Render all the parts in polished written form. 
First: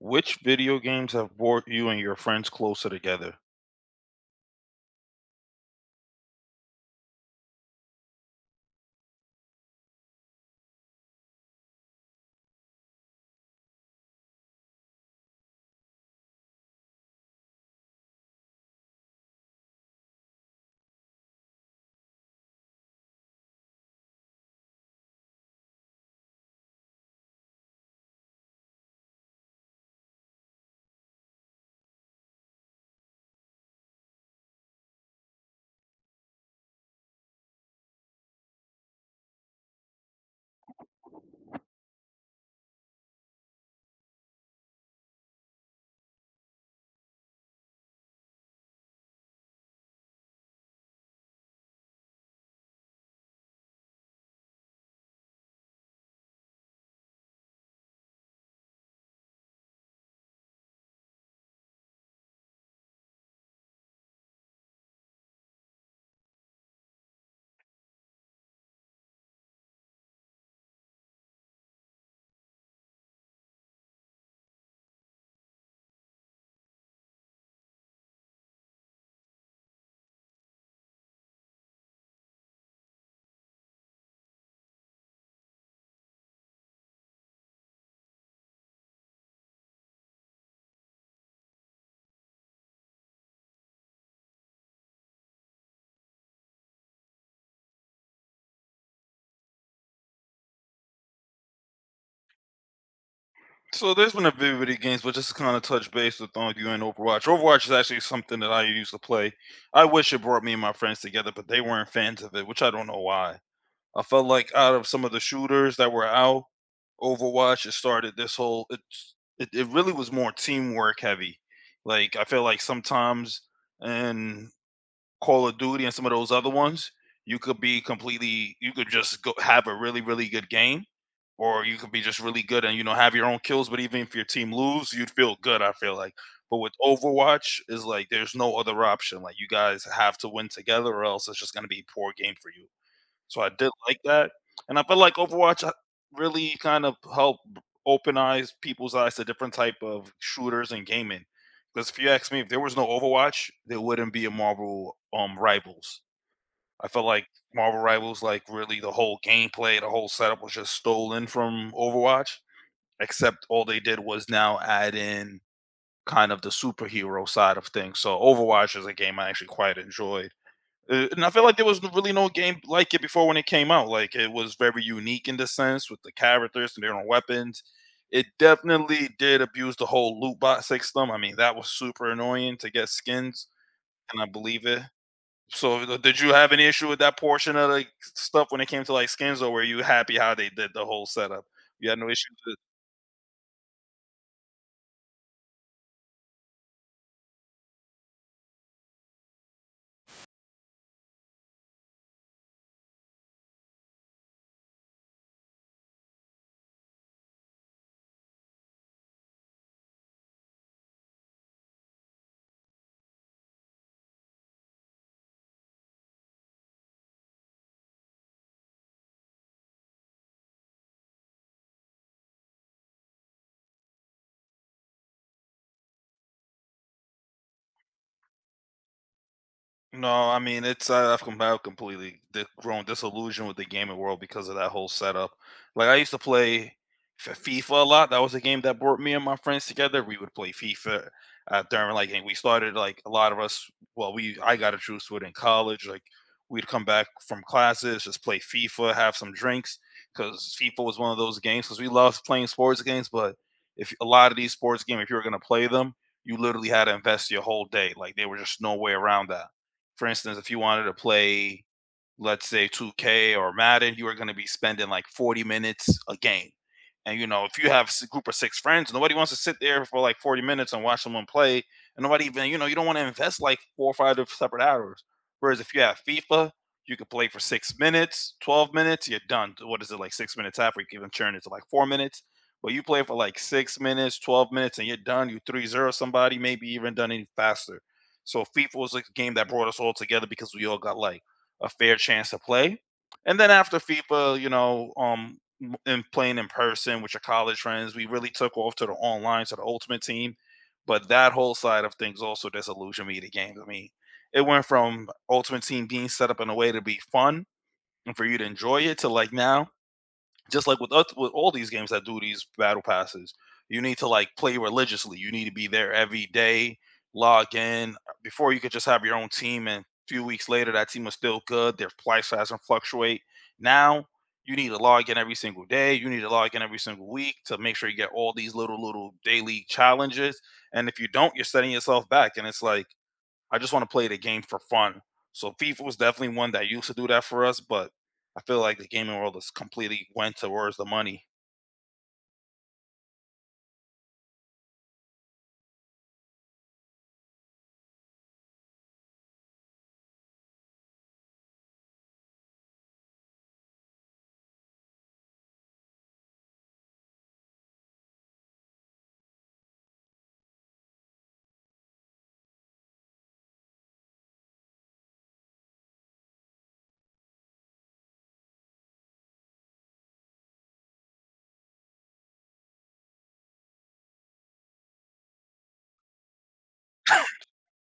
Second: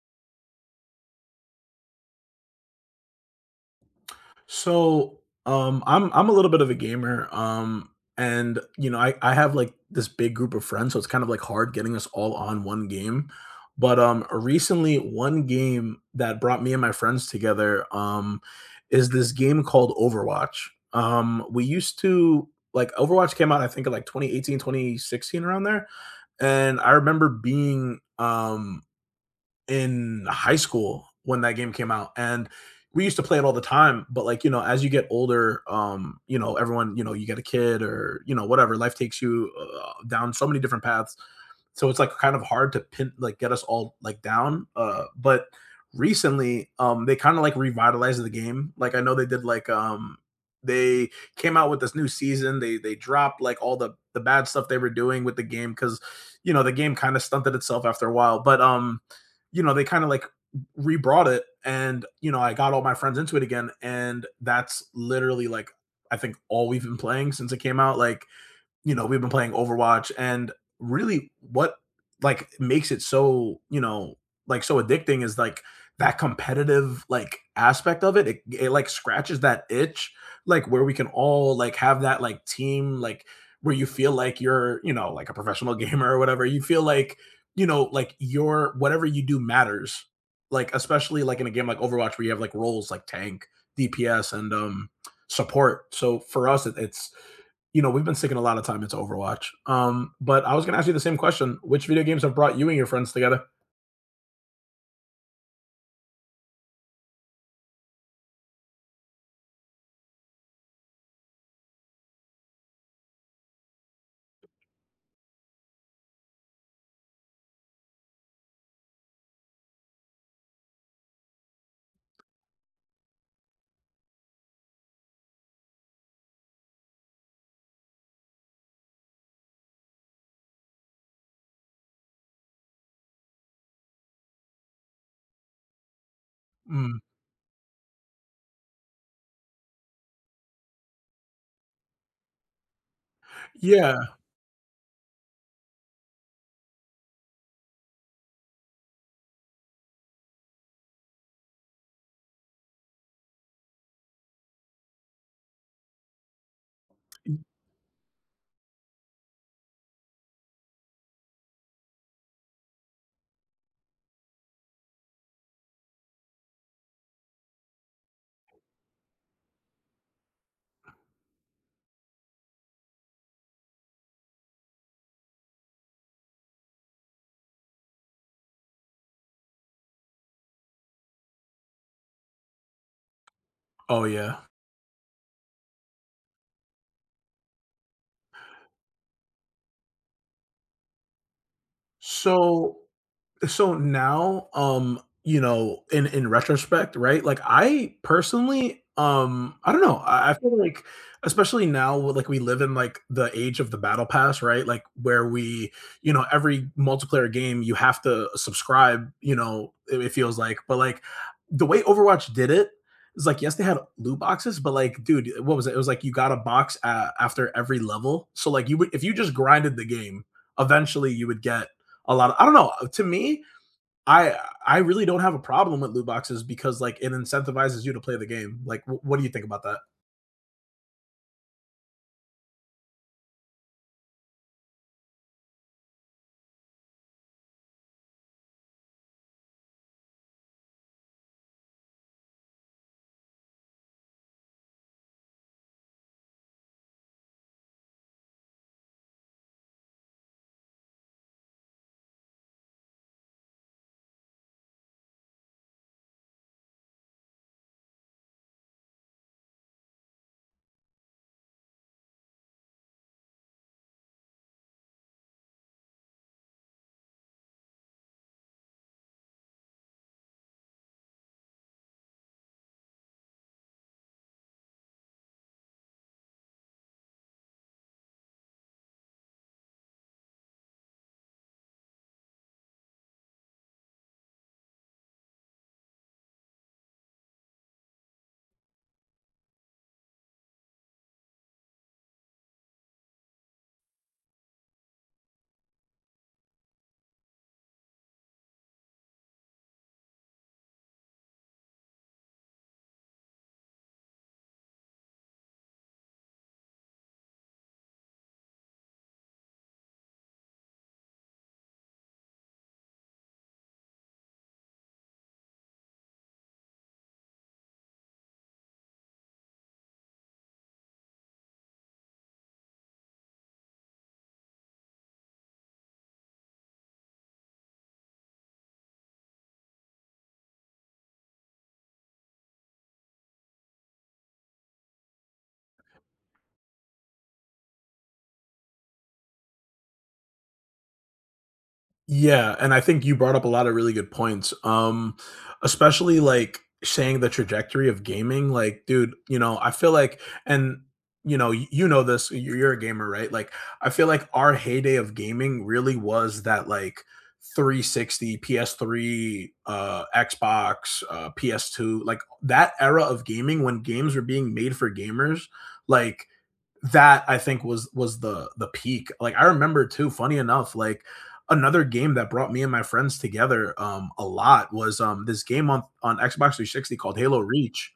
Which video games have brought you and your friends closer together? So, I'm a little bit of a gamer, and I have like this big group of friends, so it's kind of like hard getting us all on one game. But recently, one game that brought me and my friends together, is this game called Overwatch. We used to like Overwatch came out, I think, in like 2018, 2016, around there, and I remember being in high school when that game came out, and we used to play it all the time, but, as you get older, everyone, you get a kid or, whatever, life takes you, down so many different paths, so it's like kind of hard to pin like get us all like down, but recently they kind of like revitalized the game. Like I know they did like they came out with this new season. They dropped like all the bad stuff they were doing with the game, because you know the game kind of stunted itself after a while. But you know they kind of like rebrought it, and you know I got all my friends into it again, and that's literally like I think all we've been playing since it came out. Like you know, we've been playing Overwatch, and really what like makes it so, you know, like so addicting is like that competitive like aspect of it. It like scratches that itch like where we can all like have that like team like where you feel like you're, you know, like a professional gamer or whatever. You feel like, you know, like your whatever you do matters. Like especially like in a game like Overwatch where you have like roles like tank, DPS and support. So for us it's you know, we've been sticking a lot of time into Overwatch. But I was gonna ask you the same question. Which video games have brought you and your friends together? So there's been a few video games, but just to kind of touch base with on you and Overwatch. Overwatch is actually something that I used to play. I wish it brought me and my friends together, but they weren't fans of it, which I don't know why. I felt like out of some of the shooters that were out, Overwatch, it started this whole, it really was more teamwork heavy. Like I feel like sometimes in Call of Duty and some of those other ones, you could be completely you could just go have a really, really good game, or you could be just really good and, you know, have your own kills, but even if your team lose, you'd feel good, I feel like. But with Mm. Overwatch, is like there's no other option, like, you guys have to win together or else it's just gonna be poor game for you. So I did Yeah. like that, and I felt like Overwatch really kind of helped open eyes people's eyes to different type of shooters and gaming. Because if you ask me, if there was no Overwatch, there wouldn't be a Marvel Rivals. I felt like Marvel Rivals, like really the whole gameplay, the whole setup was just stolen from Overwatch. Except all they did was now add in kind of the superhero side of things. So Overwatch is a game I actually quite enjoy, and I feel like there was really no game like it before when it came out. Like it was very unique in the sense with the characters and their own weapons. It definitely did abuse the whole loot box system. I mean, that was super annoying to get skins, Oh, and I yeah. believe it. So, did you have any issue with that portion of like stuff when it came to like skins, or were you happy how they did the whole setup? You had no issue. So So now, you know, in retrospect, right? Like I personally, I don't know. I feel like, especially now, with, like we live in like the age of the battle pass, right? Like where we, you know, every multiplayer game you have to subscribe. You know, it feels like, but like the way Overwatch did it is like, yes, they had loot boxes, but like, dude, what was it? It was like you got a box a after every level. So like, you would if you just grinded the game, eventually you would get a lot of, I don't know. To me, I I really don't have a problem with loot boxes because like it incentivizes you to play the game. Like, what do you think about that? No, I mean it's I- I've, com- I've completely grown disillusioned with the gaming world because of that whole setup. Like I used to play FIFA a lot. That was a game that brought me and my friends together. We would play FIFA during like, and we started like a lot of us. Well, we I got introduced to it in college. Like we'd come back from classes, just play FIFA, have some drinks because FIFA was one of those games because we loved playing sports games. But if a lot of these sports games, if you were gonna play them, you literally had to invest your whole day. Like there was just no way around that, for instance, if you wanted to play, let's say, 2K or Madden, you are going to be spending like 40 minutes a game. And you know, if you have a group of six friends, nobody wants to sit there for like 40 minutes and watch someone play. And nobody even, you know, you don't want to invest like 4 or 5 separate hours. Whereas if you have FIFA, you can play for 6 minutes, 12 minutes, you're done. What is it, like 6 minutes after you can even churn it to like 4 minutes? But you play for like 6 minutes, 12 minutes, and you're done. You 3-0 somebody, maybe even done any faster. So FIFA was a game that brought us all together because we all got like a fair chance to play. And then after FIFA, you know, and playing in person with your college friends, we really took off to the online, to the ultimate team. But that whole side of things also disillusioned me. The games, I mean, it went from ultimate team being set up in a way to be fun and for you to enjoy it, to like now, just like with with all these games that do these battle passes, you need to like play religiously. You need to be there every day, log in. Before, you could just have your own team, and a few weeks later, that team was still good. Their price hasn't fluctuate. Now you need to log in every single day. You need to log in every single week to make sure you get all these little daily challenges. And if you don't, you're setting yourself back. And it's like I just want to play the game for fun. So FIFA was definitely one that used to do that for us, but I feel like the gaming world has completely went towards the money. Yeah, and I think you brought up a lot of really good points, especially, like, saying the trajectory of gaming, like, dude, you know, I feel like and, you know, y you know this, you're a gamer, right? Like, I feel like our heyday of gaming really was that, like, 360, PS3, Xbox, PS2, like, that era of gaming when games were being made for gamers, like that I think was the peak. Like I remember too, funny enough, like another game that brought me and my friends together a lot was this game on Xbox 360 called Halo Reach.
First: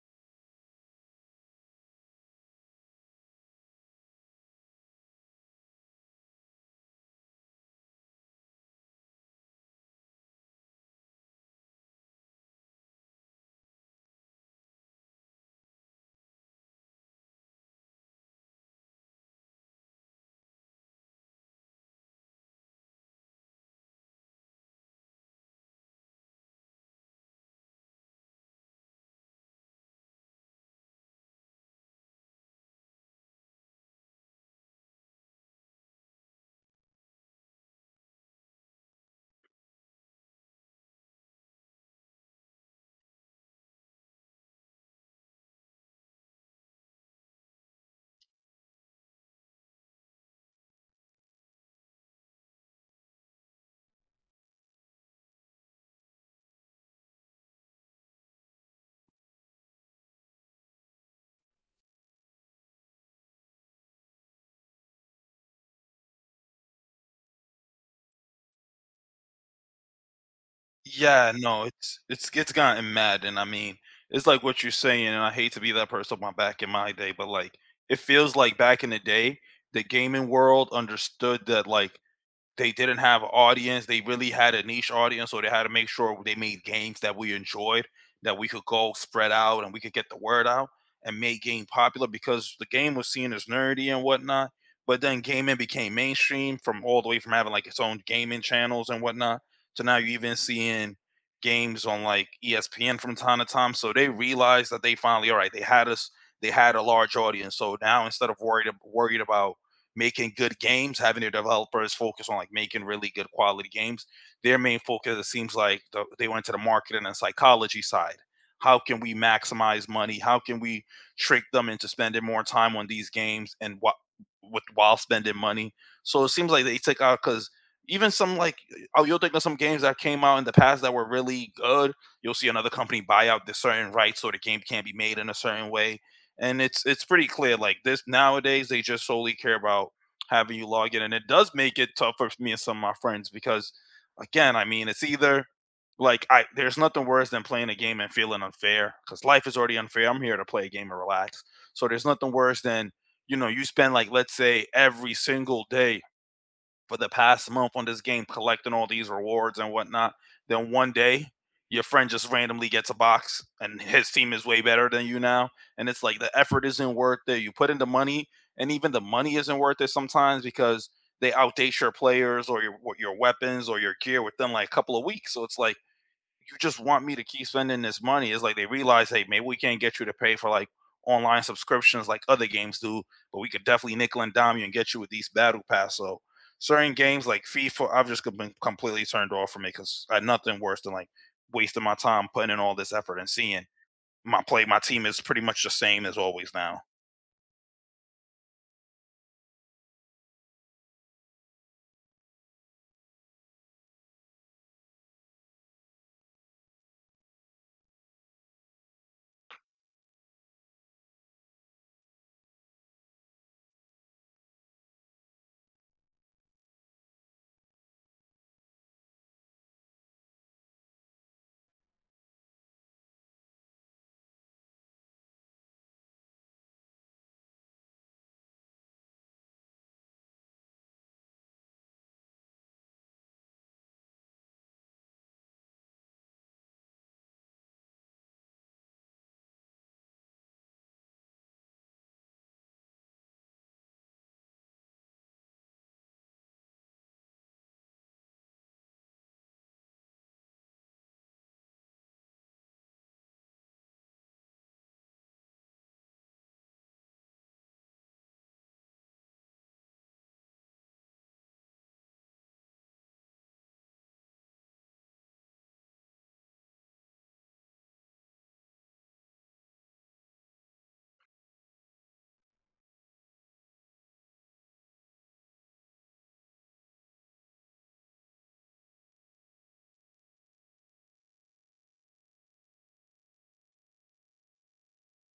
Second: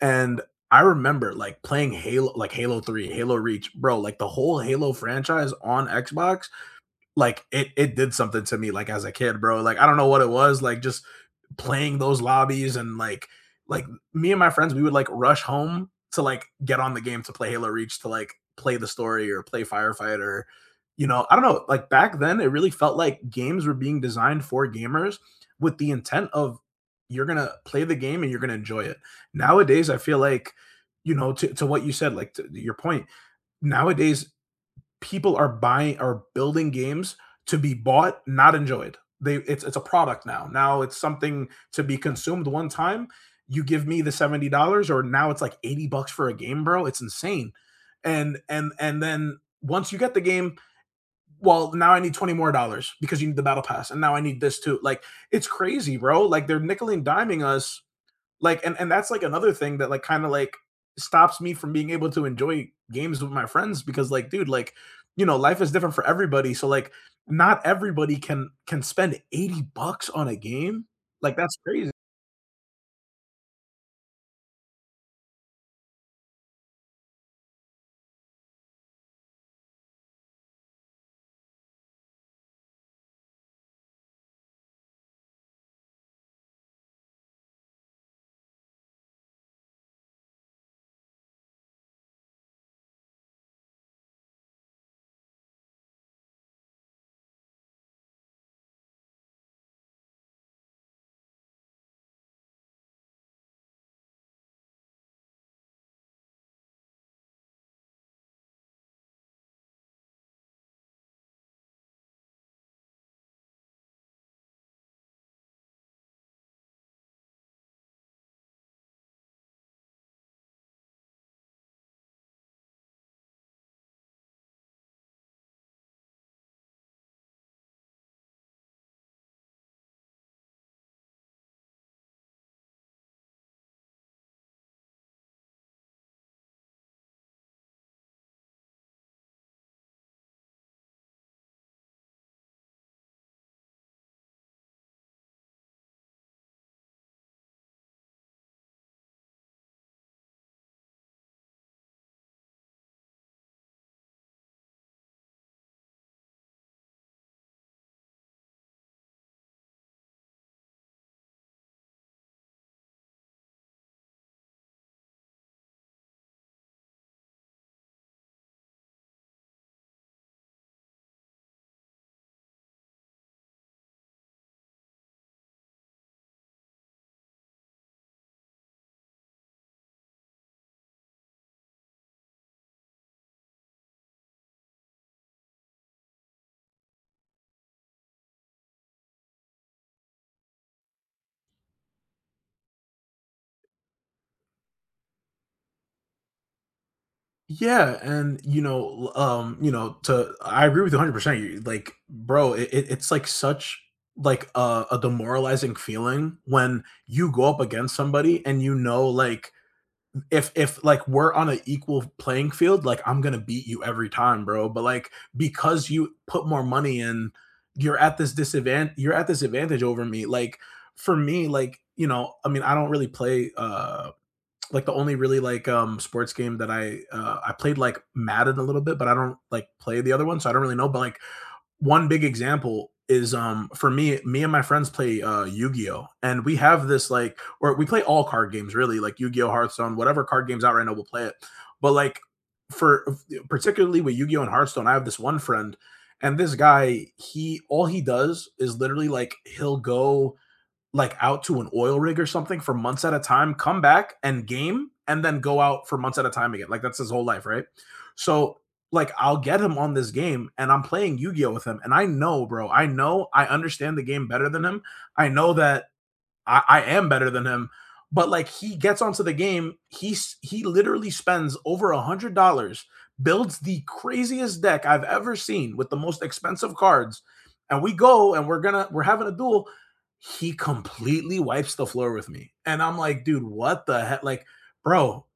And I remember like playing Halo like Halo 3, Halo Reach, bro, like the whole Halo franchise on Xbox. Like it did something to me like as a kid, bro. Like I don't know what it was, like just playing those lobbies and like me and my friends, we would like rush home to like get on the game to play Halo Reach to like play the story or play Firefighter. You know, I don't know. Like back then, it really felt like games were being designed for gamers with the intent of you're gonna play the game and you're gonna enjoy it. Nowadays, I feel like you know to what you said, like to your point. Nowadays, people are building games to be bought, not enjoyed. They it's a product now. Now it's something to be consumed one time. You give me the $70, or now it's like $80 for a game, bro. It's insane. And then once you get the game, well, now I need 20 more dollars because you need the battle pass, and now I need this too. Like it's crazy, bro. Like they're nickel and diming us like, and that's like another thing that like kind of like stops me from being able to enjoy games with my friends, because like, dude, like, you know, life is different for everybody. So like, not everybody can spend 80 bucks on a game. Yeah, Like that's no, crazy. it's gotten mad, and I mean, it's like what you're saying, and I hate to be that person, my back in my day, but like it feels like back in the day, the gaming world understood that like they didn't have an audience, they really had a niche audience, so they had to make sure they made games that we enjoyed, that we could go spread out and we could get the word out and make game popular because the game was seen as nerdy and whatnot. But then gaming became mainstream from all the way from having like its own gaming channels and whatnot to now you're even seeing games on like ESPN from time to time. So they realized that they finally, all right, they had us, they had a large audience. So now instead of worried about making good games, having their developers focus on like making really good quality games. Their main focus, it seems like, the, they went to the marketing and psychology side. How can we maximize money? How can we trick them into spending more time on these games and what with while spending money? So it seems like they took out because even some like, oh, you'll think of some games that came out in the past that were really good. You'll see another company buy out the certain rights so the game can't be made in a certain way, and it's pretty clear like this nowadays, they just solely care about having you log in, and it does make it tough for me and some of my friends because again, I mean it's either like I, there's nothing worse than playing a game and feeling unfair because life is already unfair. I'm here to play a game and relax. So there's nothing worse than, you know, you spend like, let's say, every single day for the past month on this game collecting all these rewards and whatnot. Then one day your friend just randomly gets a box, and his team is way better than you now. And it's like the effort isn't worth it. You put in the money, and even the money isn't worth it sometimes because they outdate your players or your weapons or your gear within like a couple of weeks. So it's like you just want me to keep spending this money. It's like they realize, hey, maybe we can't get you to pay for like online subscriptions like other games do, but we could definitely nickel and dime you and get you with these battle pass. So certain games like FIFA, I've just been completely turned off from it because I, nothing worse than like wasting my time putting in all this effort and seeing my play, my team is pretty much the same as always now. Yeah, and you know, you know, to I agree with you 100%. You like, bro, it's like such like a demoralizing feeling when you go up against somebody and you know like if like we're on an equal playing field, like I'm gonna beat you every time, bro. But like because you put more money in, you're at this disadvantage. You're at this advantage over me. Like for me, like you know, I mean, I don't really play. Like the only really like sports game that I played like Madden a little bit, but I don't like play the other one, so I don't really know. But like one big example is for me and my friends play Yu-Gi-Oh, and we have this like, or we play all card games really, like Yu-Gi-Oh, Hearthstone, whatever card games out right now we'll play it. But like for particularly with Yu-Gi-Oh and Hearthstone I have this one friend, and this guy he all he does is literally like he'll go like out to an oil rig or something for months at a time, come back and game, and then go out for months at a time again. Like that's his whole life, right? So like I'll get him on this game and I'm playing Yu-Gi-Oh with him and I know, bro, I know I understand the game better than him. I know that I am better than him. But like he gets onto the game, he literally spends over $100, builds the craziest deck I've ever seen with the most expensive cards, and we go and we're having a duel. He completely wipes the floor with me, and I'm like, dude, what the heck? Like, bro,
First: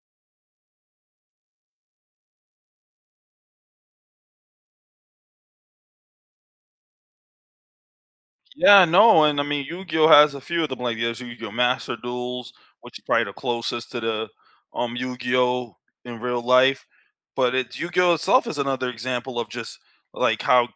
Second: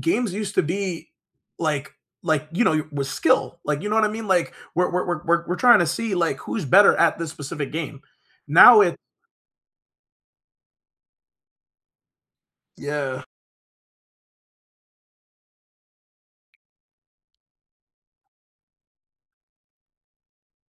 games used to be like like you know with skill, like you know what I mean, like we're trying to see like who's better at this specific game now Yeah, it. no, and I mean, Yu-Gi-Oh! Has a few of them. Like, there's Yu-Gi-Oh! Master Duels, which is Yeah. probably the closest to the Yu-Gi-Oh! In real life. But it Yu-Gi-Oh! Itself is another example of just like how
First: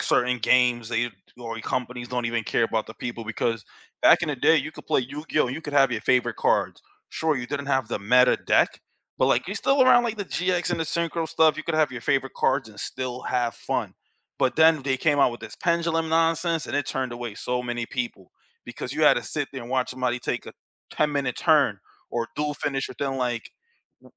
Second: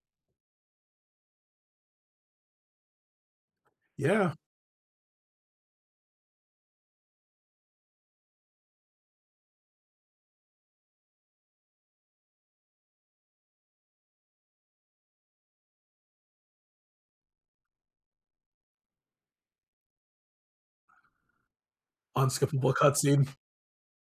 certain games they, or companies, don't even care about the people because back in Yeah. the day, you could play Yu-Gi-Oh! And you could have your favorite cards. Sure, you didn't have the meta deck, but like you're still around like the GX and the Synchro stuff. You could have your favorite cards and still have fun. But then they came out with this pendulum nonsense, and it turned away so many people because you had to sit there and watch somebody take a 10-minute turn or dual Unskippable finish within cutscene. like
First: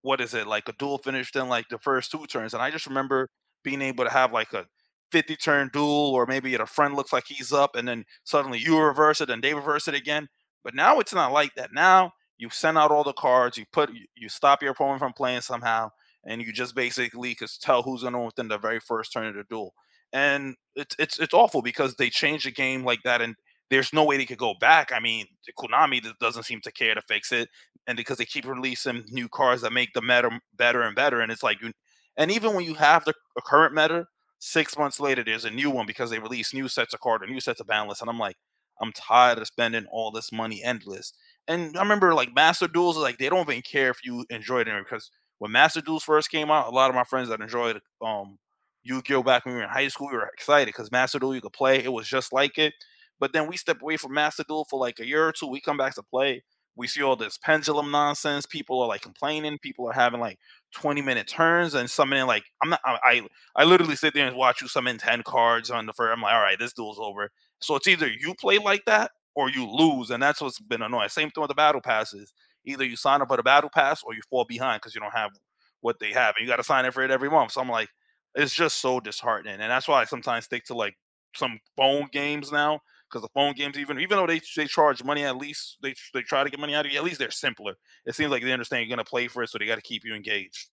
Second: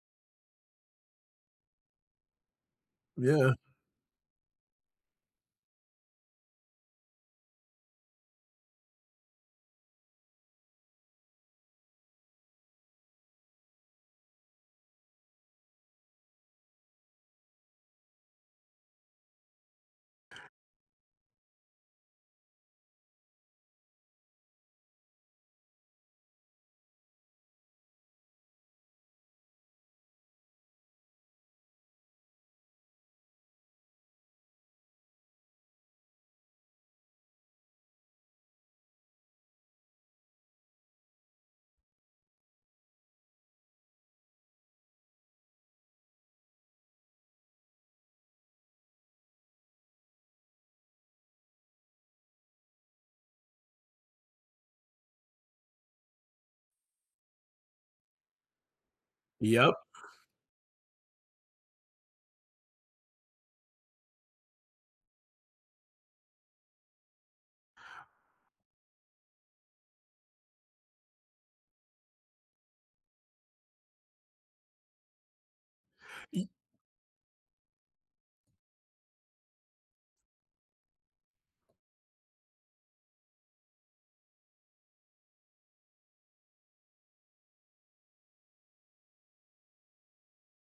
what is it like a dual finish within like the first two turns. And I just remember Yeah. being able to have like a 50 turn duel, or maybe a friend looks like he's up and then suddenly you reverse it and they reverse it again. But now it's not like that. Now you send out all the cards, you stop your opponent from playing somehow, and you just basically could tell who's going to win within the very first turn of the duel, and it's awful because they changed the game like that, and there's no way they could go back. I mean, Konami doesn't seem to care to fix it, and because they keep releasing new cars that make the meta better and better, and it's like you, and even when you have the current meta, 6 months later there's a new one because they release new sets of card or new sets of balance, and I'm like, I'm tired of spending all this money endless. And I remember like Master Duels, like they don't even care if you enjoyed it because when Master Duels first came out, a lot of my friends that enjoyed Yu-Gi-Oh! Back when we were in high school, we were excited because Master Duel you could play. It was just like it. But then we step away from Master Duel for like a year or two. We come back to play. We see all this pendulum nonsense. People are like complaining. Yep. People are having like 20-minute turns and summoning like, I'm not I I literally sit there and watch you summon 10 cards on the first. I'm like, all right, this duel's over. So it's either you play like that or you lose. And that's what's been annoying. Same thing with the battle passes. Either you sign up for the battle pass or you fall behind because you don't have what they have. And you Y gotta sign up for it every month. So I'm like, it's just so disheartening, and that's why I sometimes stick to, like, some phone games now. Because the phone games even though they charge money, at least they try to get money out of you, at least they're simpler. It seems like they understand you're gonna play for it, so they gotta keep you engaged.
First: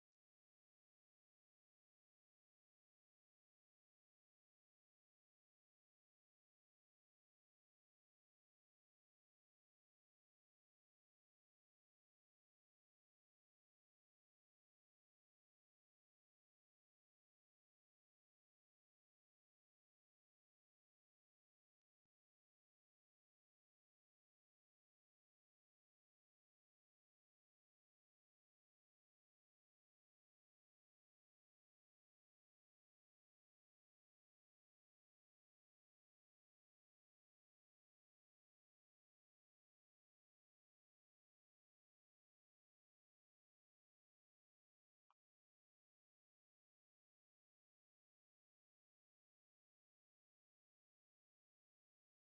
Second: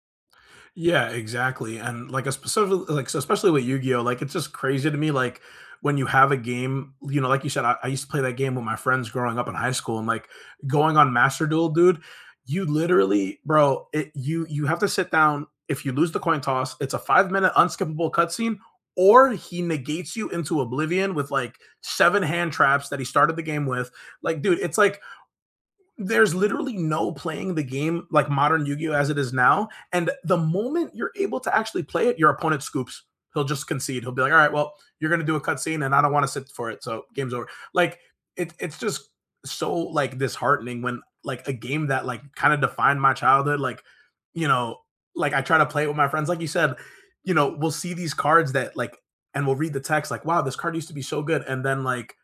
yeah, exactly, and, like, a specifically like, so especially with Yu-Gi-Oh! Like, it's just crazy to me, like, when you have a game, you know, like you said, I used to play that game with my friends growing up in high school and, like, going on Master Duel, dude, you literally bro, it you have to sit down. If you lose the coin toss, it's a five-minute unskippable cutscene, or he negates you into oblivion with, like, 7 hand traps that he started the game with. Like, dude, it's like there's literally no playing the game like modern Yu-Gi-Oh as it is now, and the moment you're able to actually play it, your opponent scoops. He'll just concede. He'll be like, "All right, well, you're going to do a cutscene, and I don't want to sit for it, so game's over." Like it's just so like disheartening when like a game that like kind of defined my childhood, like you know, like I try to play it with my friends, like you said, you know, we'll see these cards that like, and we'll read the text like, "Wow, this card used to be so good," and then like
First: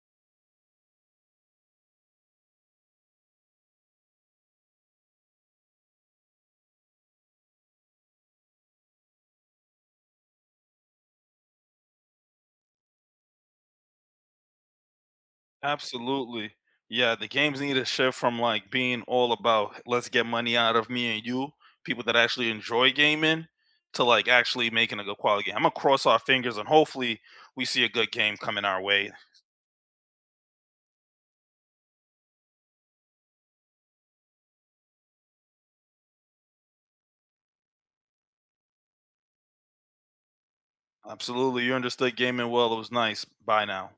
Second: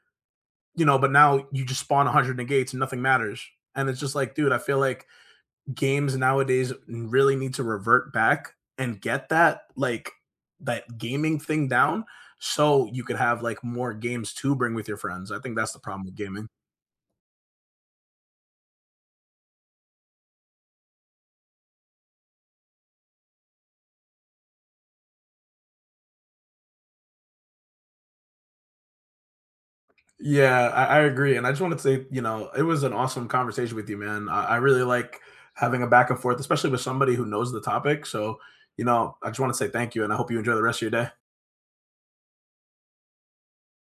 you know, but now you just spawn 100 negates and nothing matters. And it's just like, dude, I feel like games nowadays really need to revert back and get that like that gaming thing down so you could have like more games to bring with your friends. I think that's the problem with gaming. Absolutely. Yeah, the games need a shift from, like, being all about, "Let's get money out of me and you," people that actually enjoy gaming, to, like, actually making a good quality game. Imma cross our fingers and hopefully we see a good game coming our way. Yeah, I agree. And I just wanted to say, you know, it was an awesome conversation with you, man. I really like having a back and forth, especially with somebody who knows the topic. So, you know, I just want to say thank you and I hope you enjoy the rest of your day. Absolutely, you understood gaming well, it was nice. Bye now.